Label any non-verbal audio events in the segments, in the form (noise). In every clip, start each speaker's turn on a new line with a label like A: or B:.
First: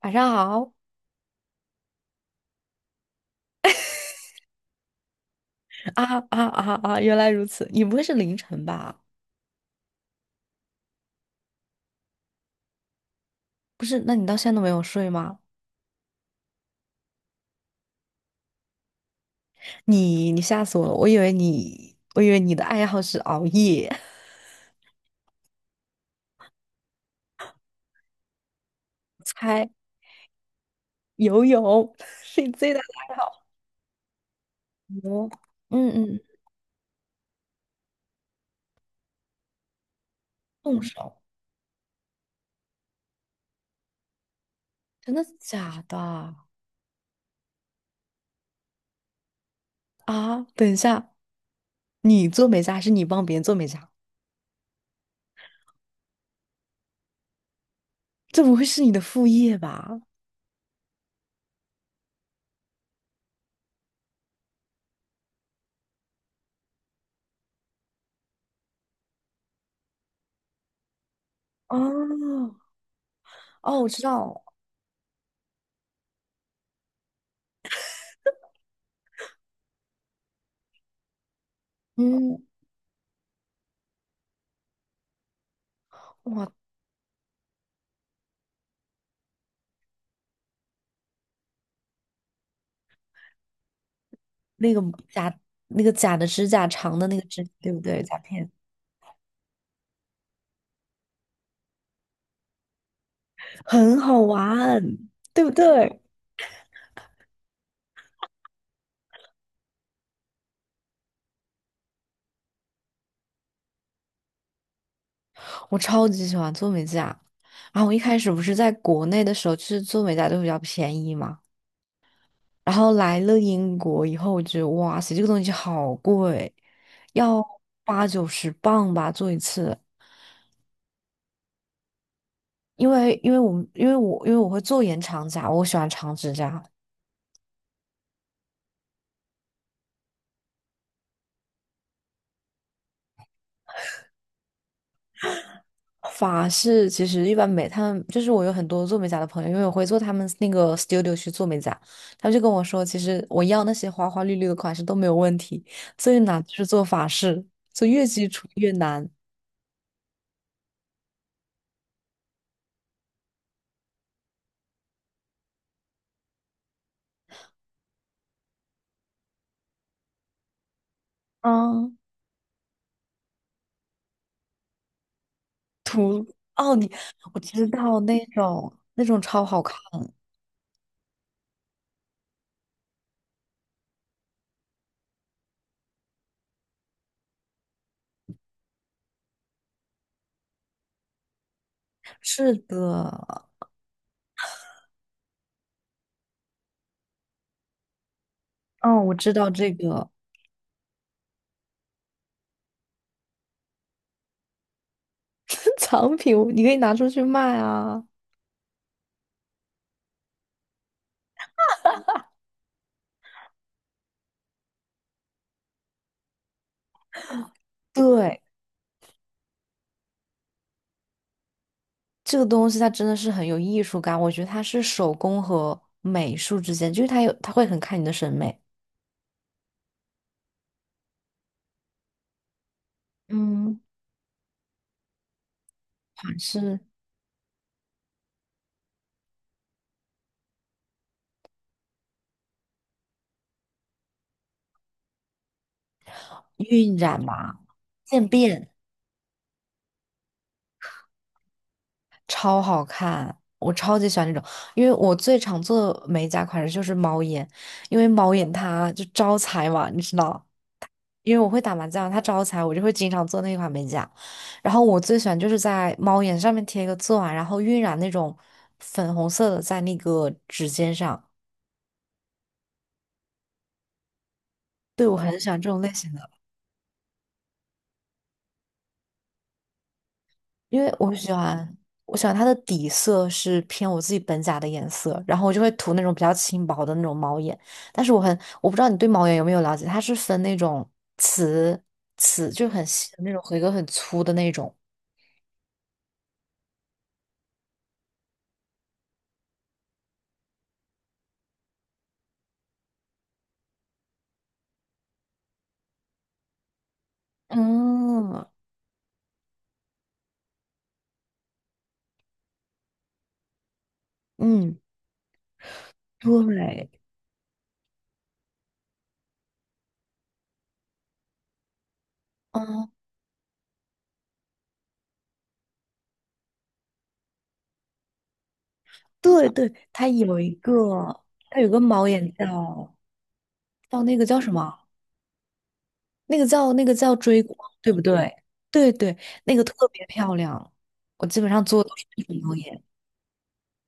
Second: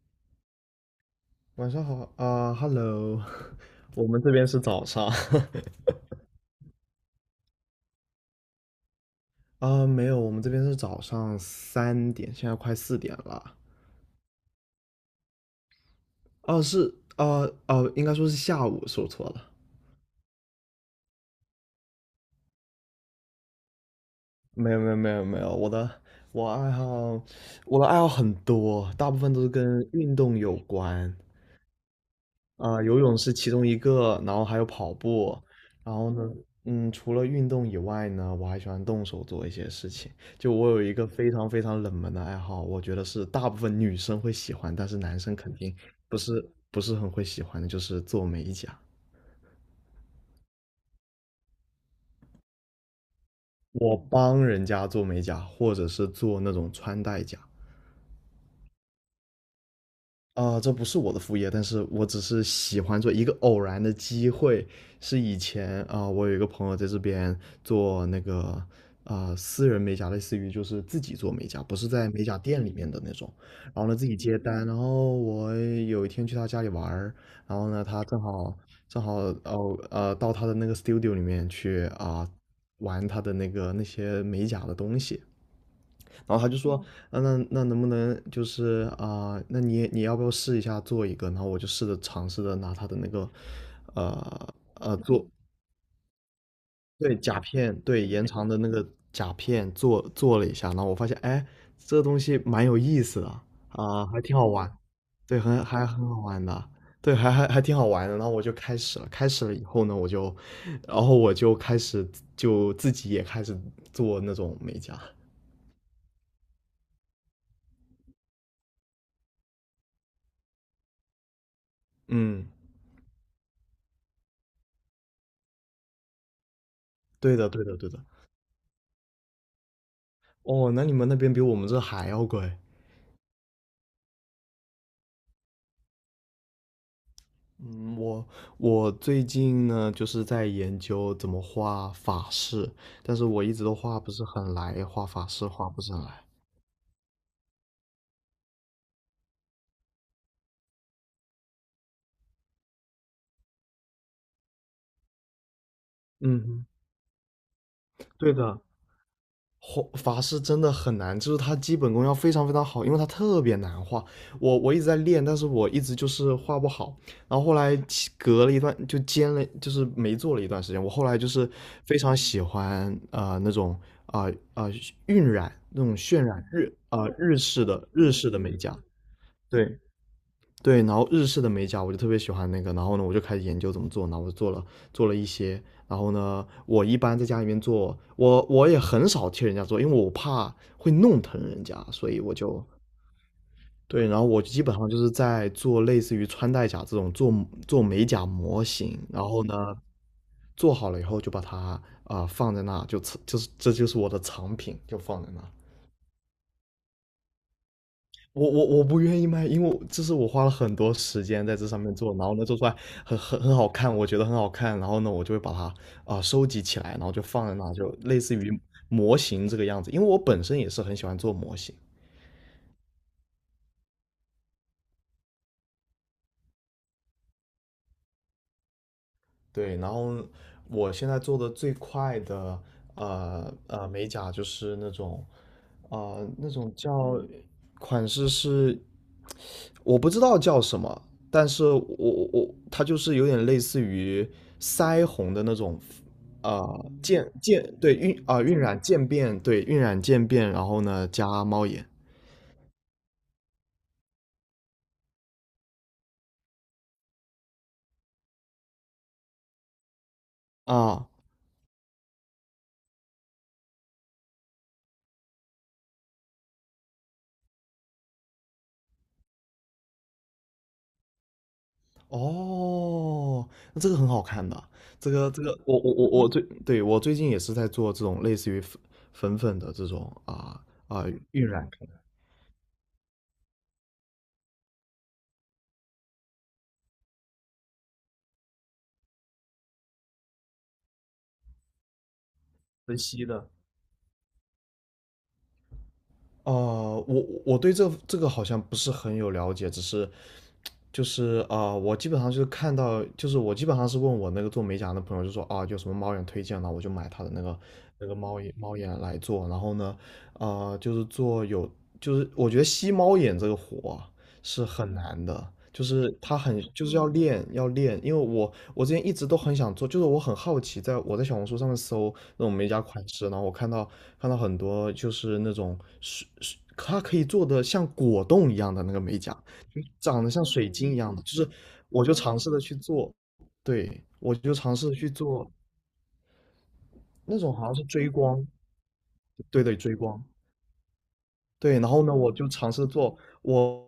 A: 晚上好
B: 晚上好啊，Hello，(laughs) 我们这边是早上。
A: 啊啊啊啊！原来如此，你不会是凌晨吧？
B: (laughs) 啊，没有，我们这边是早上3点，现在快4点了。
A: 不是，那你到现在都没有睡吗？
B: 哦，是，啊，哦，应该说是下午，说错了。
A: 你吓死我了！我以为你的爱好是熬夜。
B: 没有，没有，没有，没有，我爱好，我的爱好很多，大部
A: (laughs)
B: 分都是
A: 猜
B: 跟运动有关。
A: 游泳 (laughs) 是你最大的
B: 游
A: 爱
B: 泳是
A: 好。
B: 其中一个，然后还有跑
A: 哦，
B: 步，
A: 嗯
B: 然后
A: 嗯，
B: 呢，除了运动以外呢，我还喜欢动手做一些事情。就我
A: 动
B: 有一个
A: 手，
B: 非常非常冷门的爱好，我觉得是大部分女生会喜欢，但是
A: 真
B: 男
A: 的
B: 生肯定
A: 假
B: 不
A: 的
B: 是不是很会喜欢的，就是做美甲。
A: 啊？等一下，你做美甲还是你帮别人做美甲？
B: 我帮人家做美甲，或者是做那种穿戴甲。
A: 这不会是你的副业吧？
B: 啊，这不是我的副业，但是我只是喜欢做一个偶然的机会，是以前我有一个朋友在这边做那个私人美甲，类似于就是自己做美甲，不是在美甲
A: 哦
B: 店里面的那种。然
A: 哦，我
B: 后呢，
A: 知
B: 自己接
A: 道，
B: 单，然后我有一天去他家里玩儿，然后呢，他正好到他的那个 studio 里面去
A: 嗯，
B: 玩他的那个那些美甲的东西，然后他
A: 哇，
B: 就说，啊，那能不能就是那你要不要试一下做一个？然后我就尝试着拿他的那个，呃
A: 那个
B: 做
A: 假那个假的指甲长的
B: 对
A: 那个
B: 甲
A: 指，对
B: 片
A: 不对？
B: 对
A: 甲
B: 延长
A: 片
B: 的那个甲片做了一下，然后我发现哎，这个东西蛮有意思的
A: 很好
B: 还挺好玩，
A: 玩，
B: 对，
A: 对不
B: 很还
A: 对？
B: 很好玩的。对，还挺好玩的。然后我就开始了，开始了以后呢，然后我就开始自己也开始做那种美甲。
A: 我超级喜欢做美甲。然后我一开始不是在国内的时候，就是做美甲都比较便宜嘛。
B: 嗯，
A: 然后来了英国以后，我觉得哇塞，这个东西好贵，
B: 对
A: 要
B: 的，对的，对的。
A: 八九十磅吧做一次。
B: 哦，那你们那边比我们这还要贵。
A: 因为我会做延长甲，我喜欢长指甲。
B: 嗯，我我最近呢，就是在研究怎么画法式，但是我一直都画不是很来，画法式画不是很来。
A: 法式其实一般美，他们就是我有很多做美甲的朋友，因为我会做他们那个 studio 去做美甲，他们就跟我说，其实我要那些花花绿绿的款式都没有问题，最难就
B: 嗯，
A: 是做法式，就越基
B: 对
A: 础
B: 的，
A: 越难。
B: 画法师真的很难，就是他基本功要非常非常好，因为他特别难画。我一直在练，但是我一直就是画不好。然后后来隔了一段就兼了，就是没做了一段时间。我后来就是
A: 啊，
B: 非常喜欢那种啊啊、呃呃、晕染那种渲染
A: 哦，
B: 日
A: 我
B: 式
A: 知
B: 的
A: 道
B: 日
A: 那
B: 式的美甲，
A: 种超好看。
B: 对对，然后日式的美甲我就特别喜欢那个，然后呢，我就开始研究怎么做，然后我做了一些，然后呢，我一般在家里面做，我也很少替人家做，因为我怕会弄疼人家，所以我
A: 是
B: 就
A: 的，
B: 对，然后我基本上就是在做类似于穿戴甲这种做美甲模型，
A: 哦，我
B: 然
A: 知
B: 后
A: 道
B: 呢，
A: 这个。
B: 做好了以后就把它放在那，就这就是这就是我的藏品，就放在那。
A: (laughs) 藏品，你可以拿出去卖啊。
B: 我不愿意卖，因为我这是我花了很多时间在这上面做，然后呢做出来很好看，我觉得很好看，然后呢我就会把它收集起来，然后就放在那，就类似
A: 对，
B: 于模型这个样子。因为我本身也是很喜欢做模型，
A: 这个东西它真的是很有艺术感，我觉得它是手工和美术之间，就是它有，它会很看你的审美。
B: 对，然后我现在做的最快的
A: 嗯，
B: 美甲就是那种
A: 款
B: 那种
A: 式、
B: 叫款式是我不知道叫什么，但是我它就是有点类似于腮红的那种
A: 晕染嘛、
B: 对
A: 渐
B: 晕
A: 变，
B: 染渐变对晕染渐变，然后呢加猫眼
A: 超好看。我超级喜欢这种，因为我最常做的美甲款式就是猫眼，因为猫眼它就招财嘛，你知道，
B: 啊。
A: 因为我会打麻将，它招财，我就会经常做那款美甲。然后我最喜欢就是在猫眼上面贴一个钻，然后晕染那种粉红色的在那个指尖上。
B: 哦，那这个很好看的，
A: 对，我很喜欢这
B: 我
A: 种类
B: 我我
A: 型
B: 我
A: 的。
B: 嗯最，对，我最近也是在做这种类似于粉的这种
A: 因为
B: 啊
A: 我喜
B: 晕染
A: 欢，
B: 可能
A: 我喜欢它的底色是偏我自己本甲的颜色，然后我就会涂那种比较轻薄的那种猫眼。但是我很，我不知道你对猫眼有没有了解，它是分那种瓷瓷，就是很
B: 分
A: 细的
B: 析
A: 那种，
B: 的。
A: 和一个很粗的那种。
B: 哦、我对这个好像不是很有了解，只是我基本上就是看到，就是我基本上是问我那个做美甲的朋友，就说啊，有什么猫眼推荐呢？我就买他的那个猫
A: 嗯
B: 眼猫眼来做。然后呢，就是做有，就是我觉得吸猫眼这个活啊。是
A: 嗯，
B: 很难的，就是他很就
A: 对，
B: 是要练，因为我之前一直都很想做，就是我很好奇，我在小红书上面搜那种美甲
A: 嗯
B: 款式，然后我看到很多就是那种水水，它可以做的像果冻一样的那个美甲，
A: 对对，
B: 就长得像水晶一样的，就是
A: 它有一个
B: 我
A: 猫
B: 就
A: 眼
B: 尝试的去
A: 叫
B: 做，
A: 叫
B: 对，
A: 那个
B: 我
A: 叫什
B: 就尝
A: 么？
B: 试的去做
A: 那个叫
B: 那
A: 追
B: 种
A: 光，
B: 好像是
A: 对不
B: 追
A: 对？
B: 光，
A: 对对，那个
B: 对对
A: 特
B: 追
A: 别
B: 光，
A: 漂亮，我基本上
B: 对，
A: 做
B: 然
A: 的都
B: 后
A: 是
B: 呢，
A: 那
B: 我
A: 种
B: 就
A: 猫
B: 尝
A: 眼。
B: 试做，我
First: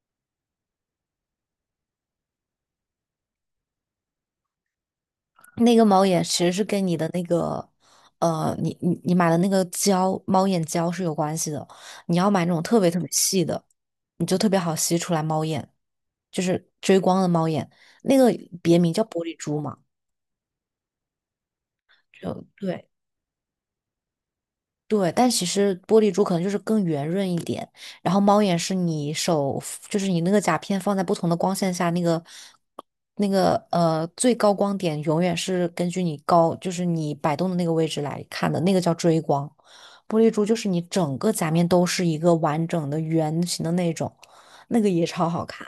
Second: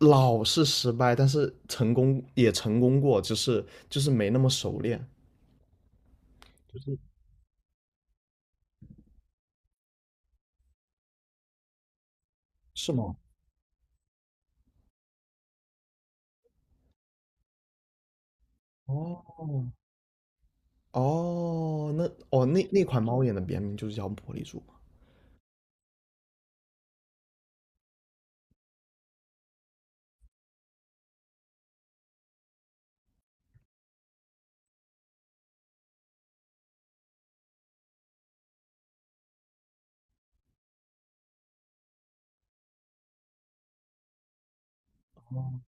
B: 老是失败，但是成功也成功过，只是就是没那么熟练。
A: 那个猫眼其实是
B: 就
A: 跟你
B: 是
A: 的那个，你买的那个猫眼胶是有关系的。你要买那种特别
B: 是
A: 特别
B: 吗？
A: 细的，你就特别好吸出来猫眼，就是追光的猫眼，那个别名叫玻璃珠
B: 哦
A: 嘛。
B: 哦，那
A: 就
B: 那
A: 对，
B: 款猫眼的别名就是叫玻璃珠吗？
A: 对，但其实玻璃珠可能就是更圆润一点，然后猫眼是你手，就是你那个甲片放在不同的光线下，那个最高光点永远是根据你高，就是你摆动的那个位置来看的，那个叫追光。玻璃珠就是你整个甲面都是一个完整的圆形的那种，那个也超好看。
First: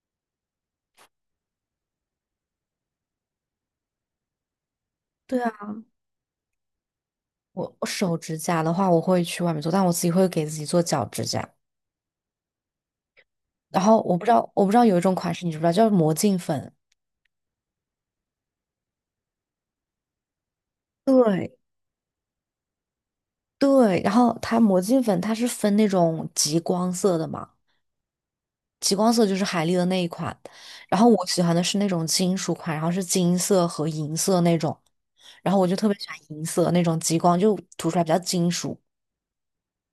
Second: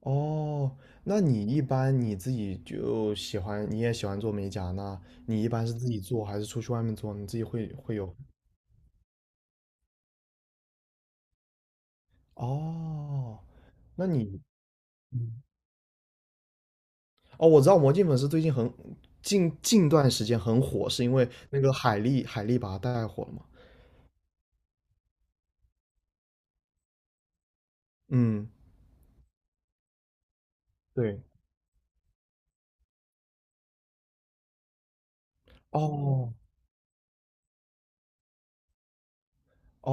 B: 哦，那你一般你自己就喜欢，你也喜欢做美甲，那
A: 对
B: 你一般
A: 啊，
B: 是自己做还是出去外面做？你自己会
A: 我
B: 会有？
A: 手指甲的话，我会去外面做，但我自己会给自己做脚指甲。
B: 哦，
A: 然后
B: 那你。
A: 我不知道有一种款式你知不知道，叫魔镜粉。
B: 哦，我知道《魔镜粉丝》最近近段时间很火，是因为
A: 对，
B: 那个海莉把它带火了嘛？
A: 对，然后它魔镜粉它是分那种极光色的嘛，
B: 嗯，
A: 极光色就是海丽的那一款，然后
B: 对。
A: 我喜欢的是那种金属款，然后是金色和银色那种，然后我就特别喜欢
B: 哦
A: 银色那种极光，就涂出来比较金属。
B: 哦，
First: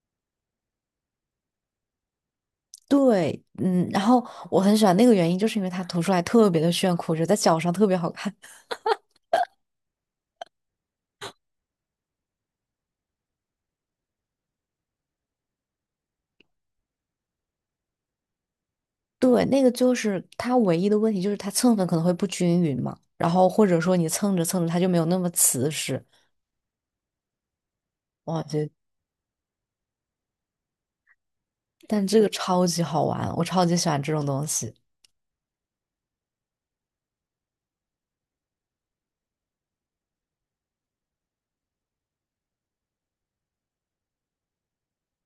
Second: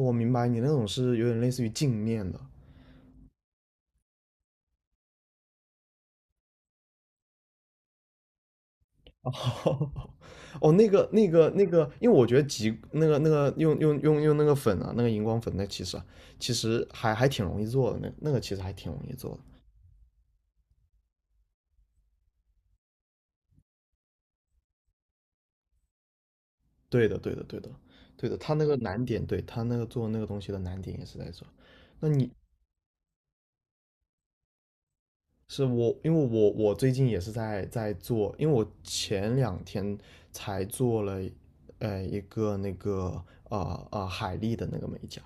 B: 我明白你那种是有点类似于镜面的。
A: 对，嗯，然后我很喜欢那个原因，就是因为它涂出来特别的炫酷，我觉得在脚上特别好看。(laughs)
B: 哦 (laughs) 哦，因为我觉得极那个那个用那个粉啊，那个荧光粉，那其实啊，其实还挺容易做的，那那个其实还挺容易做的。
A: 对，那个就是它唯一的问题，就是它蹭粉可能会不均匀嘛，然后或者说你蹭着蹭着它就没有那么瓷实。
B: 对的，对的，对的，对的，
A: 哇，
B: 他那个难点，对他那个做那个东西的难点也是在这。
A: 但
B: 那
A: 这个
B: 你
A: 超级好玩，我超级喜欢这种东西。
B: 是我，因为我最近也是在做，因为我前2天才做了，一个那个海丽的那个美甲，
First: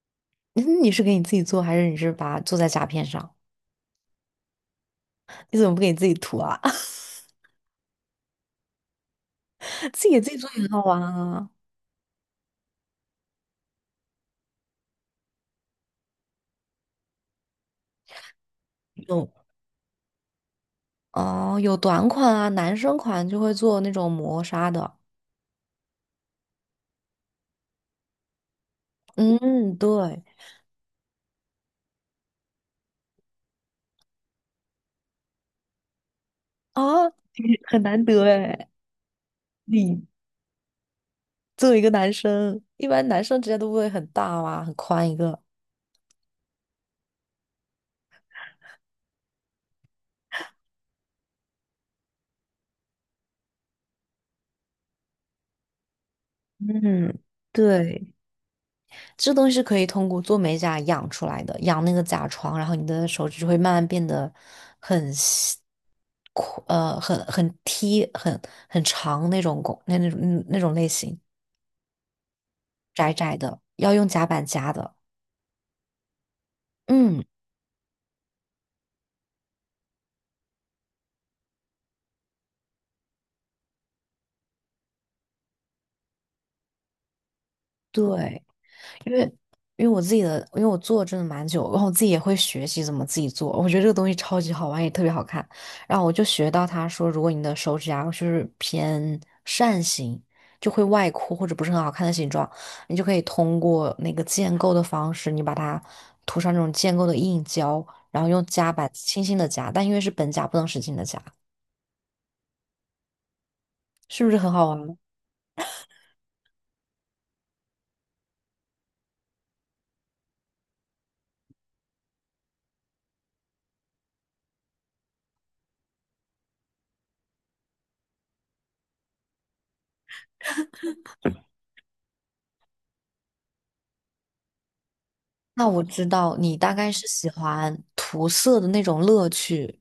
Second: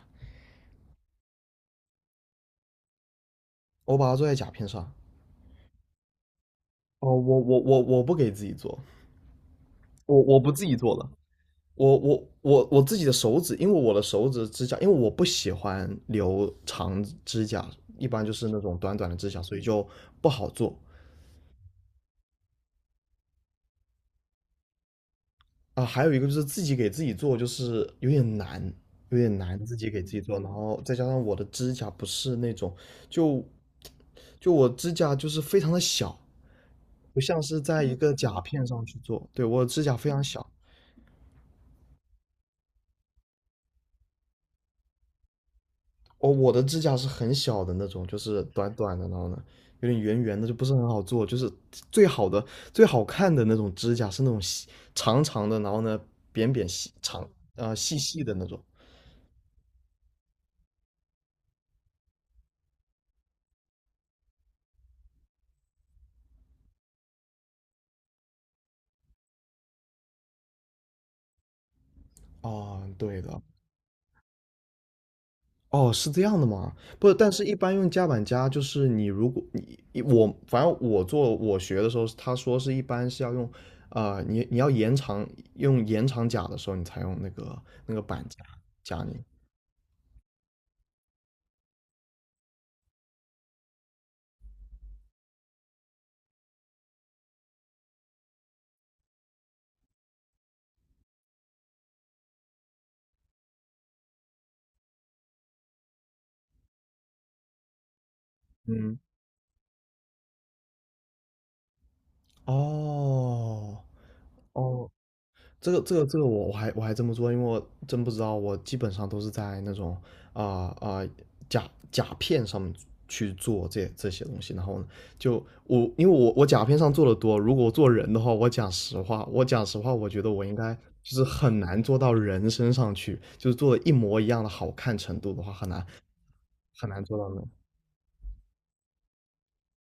A: 嗯你是给你自己做，还是你是把它做在甲片上？
B: 我把它做在甲片上。
A: 你怎么不给你自己涂啊？(laughs)
B: 哦，我不给自己做，
A: 自己给
B: 我
A: 自己
B: 我
A: 做
B: 不
A: 也
B: 自
A: 很
B: 己
A: 好
B: 做
A: 玩
B: 了，
A: 啊。
B: 我自己的手指，因为我的手指指甲，因为我不喜欢留长指甲，一般就是那种短短的指
A: 有
B: 甲，所以就不好做。
A: 哦，有短款啊，男生款就会做那种磨砂的。
B: 啊，还有一个就是自己给自己做，就是有点难，有点难
A: 嗯，
B: 自己给自己
A: 对
B: 做，然后再加上我的指甲不是那种，就就我指甲就是非常的小，
A: 啊，
B: 不像
A: 你
B: 是
A: 很
B: 在一嗯
A: 难
B: 个
A: 得
B: 甲片
A: 哎。
B: 上去做，对，我的指甲
A: 你
B: 非常小，
A: 作为一个男生，一般男生指甲都不会很大哇，很宽一个。
B: 哦，我的指甲是很小的那种，就是短短的，然后呢有点圆圆的，就不是很好做，就是最好的最好看的那种指甲是那种细长长的，然后呢扁扁细
A: 嗯，
B: 长细
A: 对。
B: 细的那种，
A: 这东西是可以通过做美甲养出来的，养那个甲床，然后你的手指就会慢慢变得很细阔，很踢，很长那种拱，那种类型，
B: 啊，
A: 窄
B: 对
A: 窄
B: 的，
A: 的，要用夹板夹的。
B: 哦，是这样的吗？不，
A: 嗯，
B: 但是一般用夹板夹，就是你如果你我反正我学的时候，他说是一般是要用，你要延长用延长夹的时候，你才用那个板
A: 对。
B: 夹
A: 因为
B: 你。
A: 因为我做真的蛮久，然后我自己也会学习怎么自己做，我觉得这个东西超级好玩，也特别好看。然后我就学到他说，如果你的手指甲就是偏扇形，就会外扩或者不是很好看的形状，你就可以通过那个建构的方式，你把它涂上那种建构的硬胶，然后用夹板
B: 嗯，
A: 轻轻的夹，但因为是本夹不能使劲的夹，
B: 哦
A: 是不是很好
B: 哦，
A: 玩？
B: 这个我还真不知道，因为我真不知道，我基本上都是在那种啊啊、呃呃甲甲片上面去做这些东西，然后呢，就我因为我甲片上做的多，如果我做人的话，我讲实话，我觉得我应该就是很难做到人身上去，就是做的一模一样的好看程度的话，
A: 那
B: 很
A: 我
B: 难
A: 知道你大
B: 很
A: 概
B: 难
A: 是
B: 做
A: 喜
B: 到那。
A: 欢涂色的那种乐趣。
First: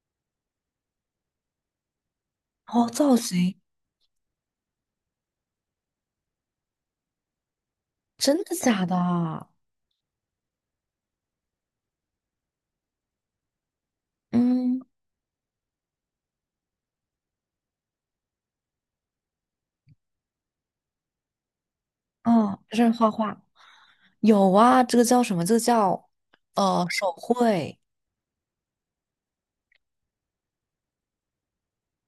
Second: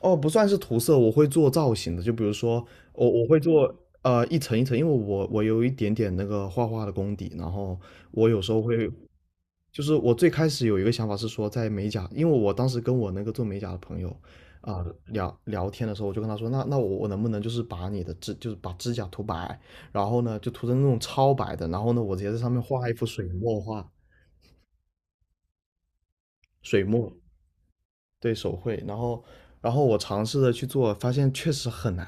B: 哦，不算是涂色，我会做造型的。就比如说，
A: 哦，
B: 我
A: 造
B: 我会
A: 型。
B: 做一层一层，因为我有一点点那个画画的功底，然后我
A: 真
B: 有时
A: 的
B: 候
A: 假
B: 会，
A: 的啊？
B: 就是我最开始有一个想法是说，在美甲，因为我当时跟我那个做美甲的朋友
A: 嗯，
B: 聊聊天的时候，我就跟他说，那我能不能就是把你的指就是把指甲涂白，然后呢就涂成那种超白的，然后呢我直接在上
A: 哦，
B: 面
A: 就
B: 画
A: 是
B: 一幅
A: 画
B: 水
A: 画，
B: 墨画，
A: 有啊，这个叫什么？这个叫
B: 水墨。
A: 手绘。
B: 对手绘，然后我尝试着去做，发现确实很难，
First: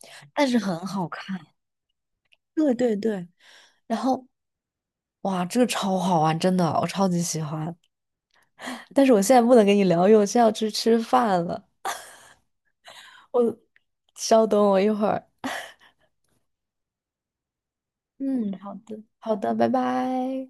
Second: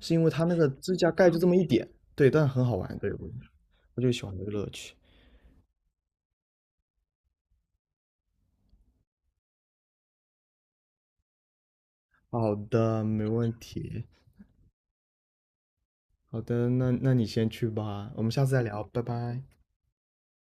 B: 是因为它
A: 但
B: 那
A: 是
B: 个
A: 很
B: 指
A: 好
B: 甲盖就
A: 看。
B: 这么一点，对，但很
A: 对
B: 好
A: 对
B: 玩，对，
A: 对，
B: 我
A: 然
B: 我就喜
A: 后
B: 欢这个乐趣。
A: 哇，这个超好玩，真的，我超级喜欢。但是我现在不能跟你聊，因为我现在要去吃饭了。
B: 好的，没问
A: 我
B: 题。
A: 稍等我一会儿。
B: 好的，那你先去吧，我们下
A: 嗯，
B: 次再
A: 好
B: 聊，
A: 的，
B: 拜
A: 好
B: 拜。
A: 的，拜拜。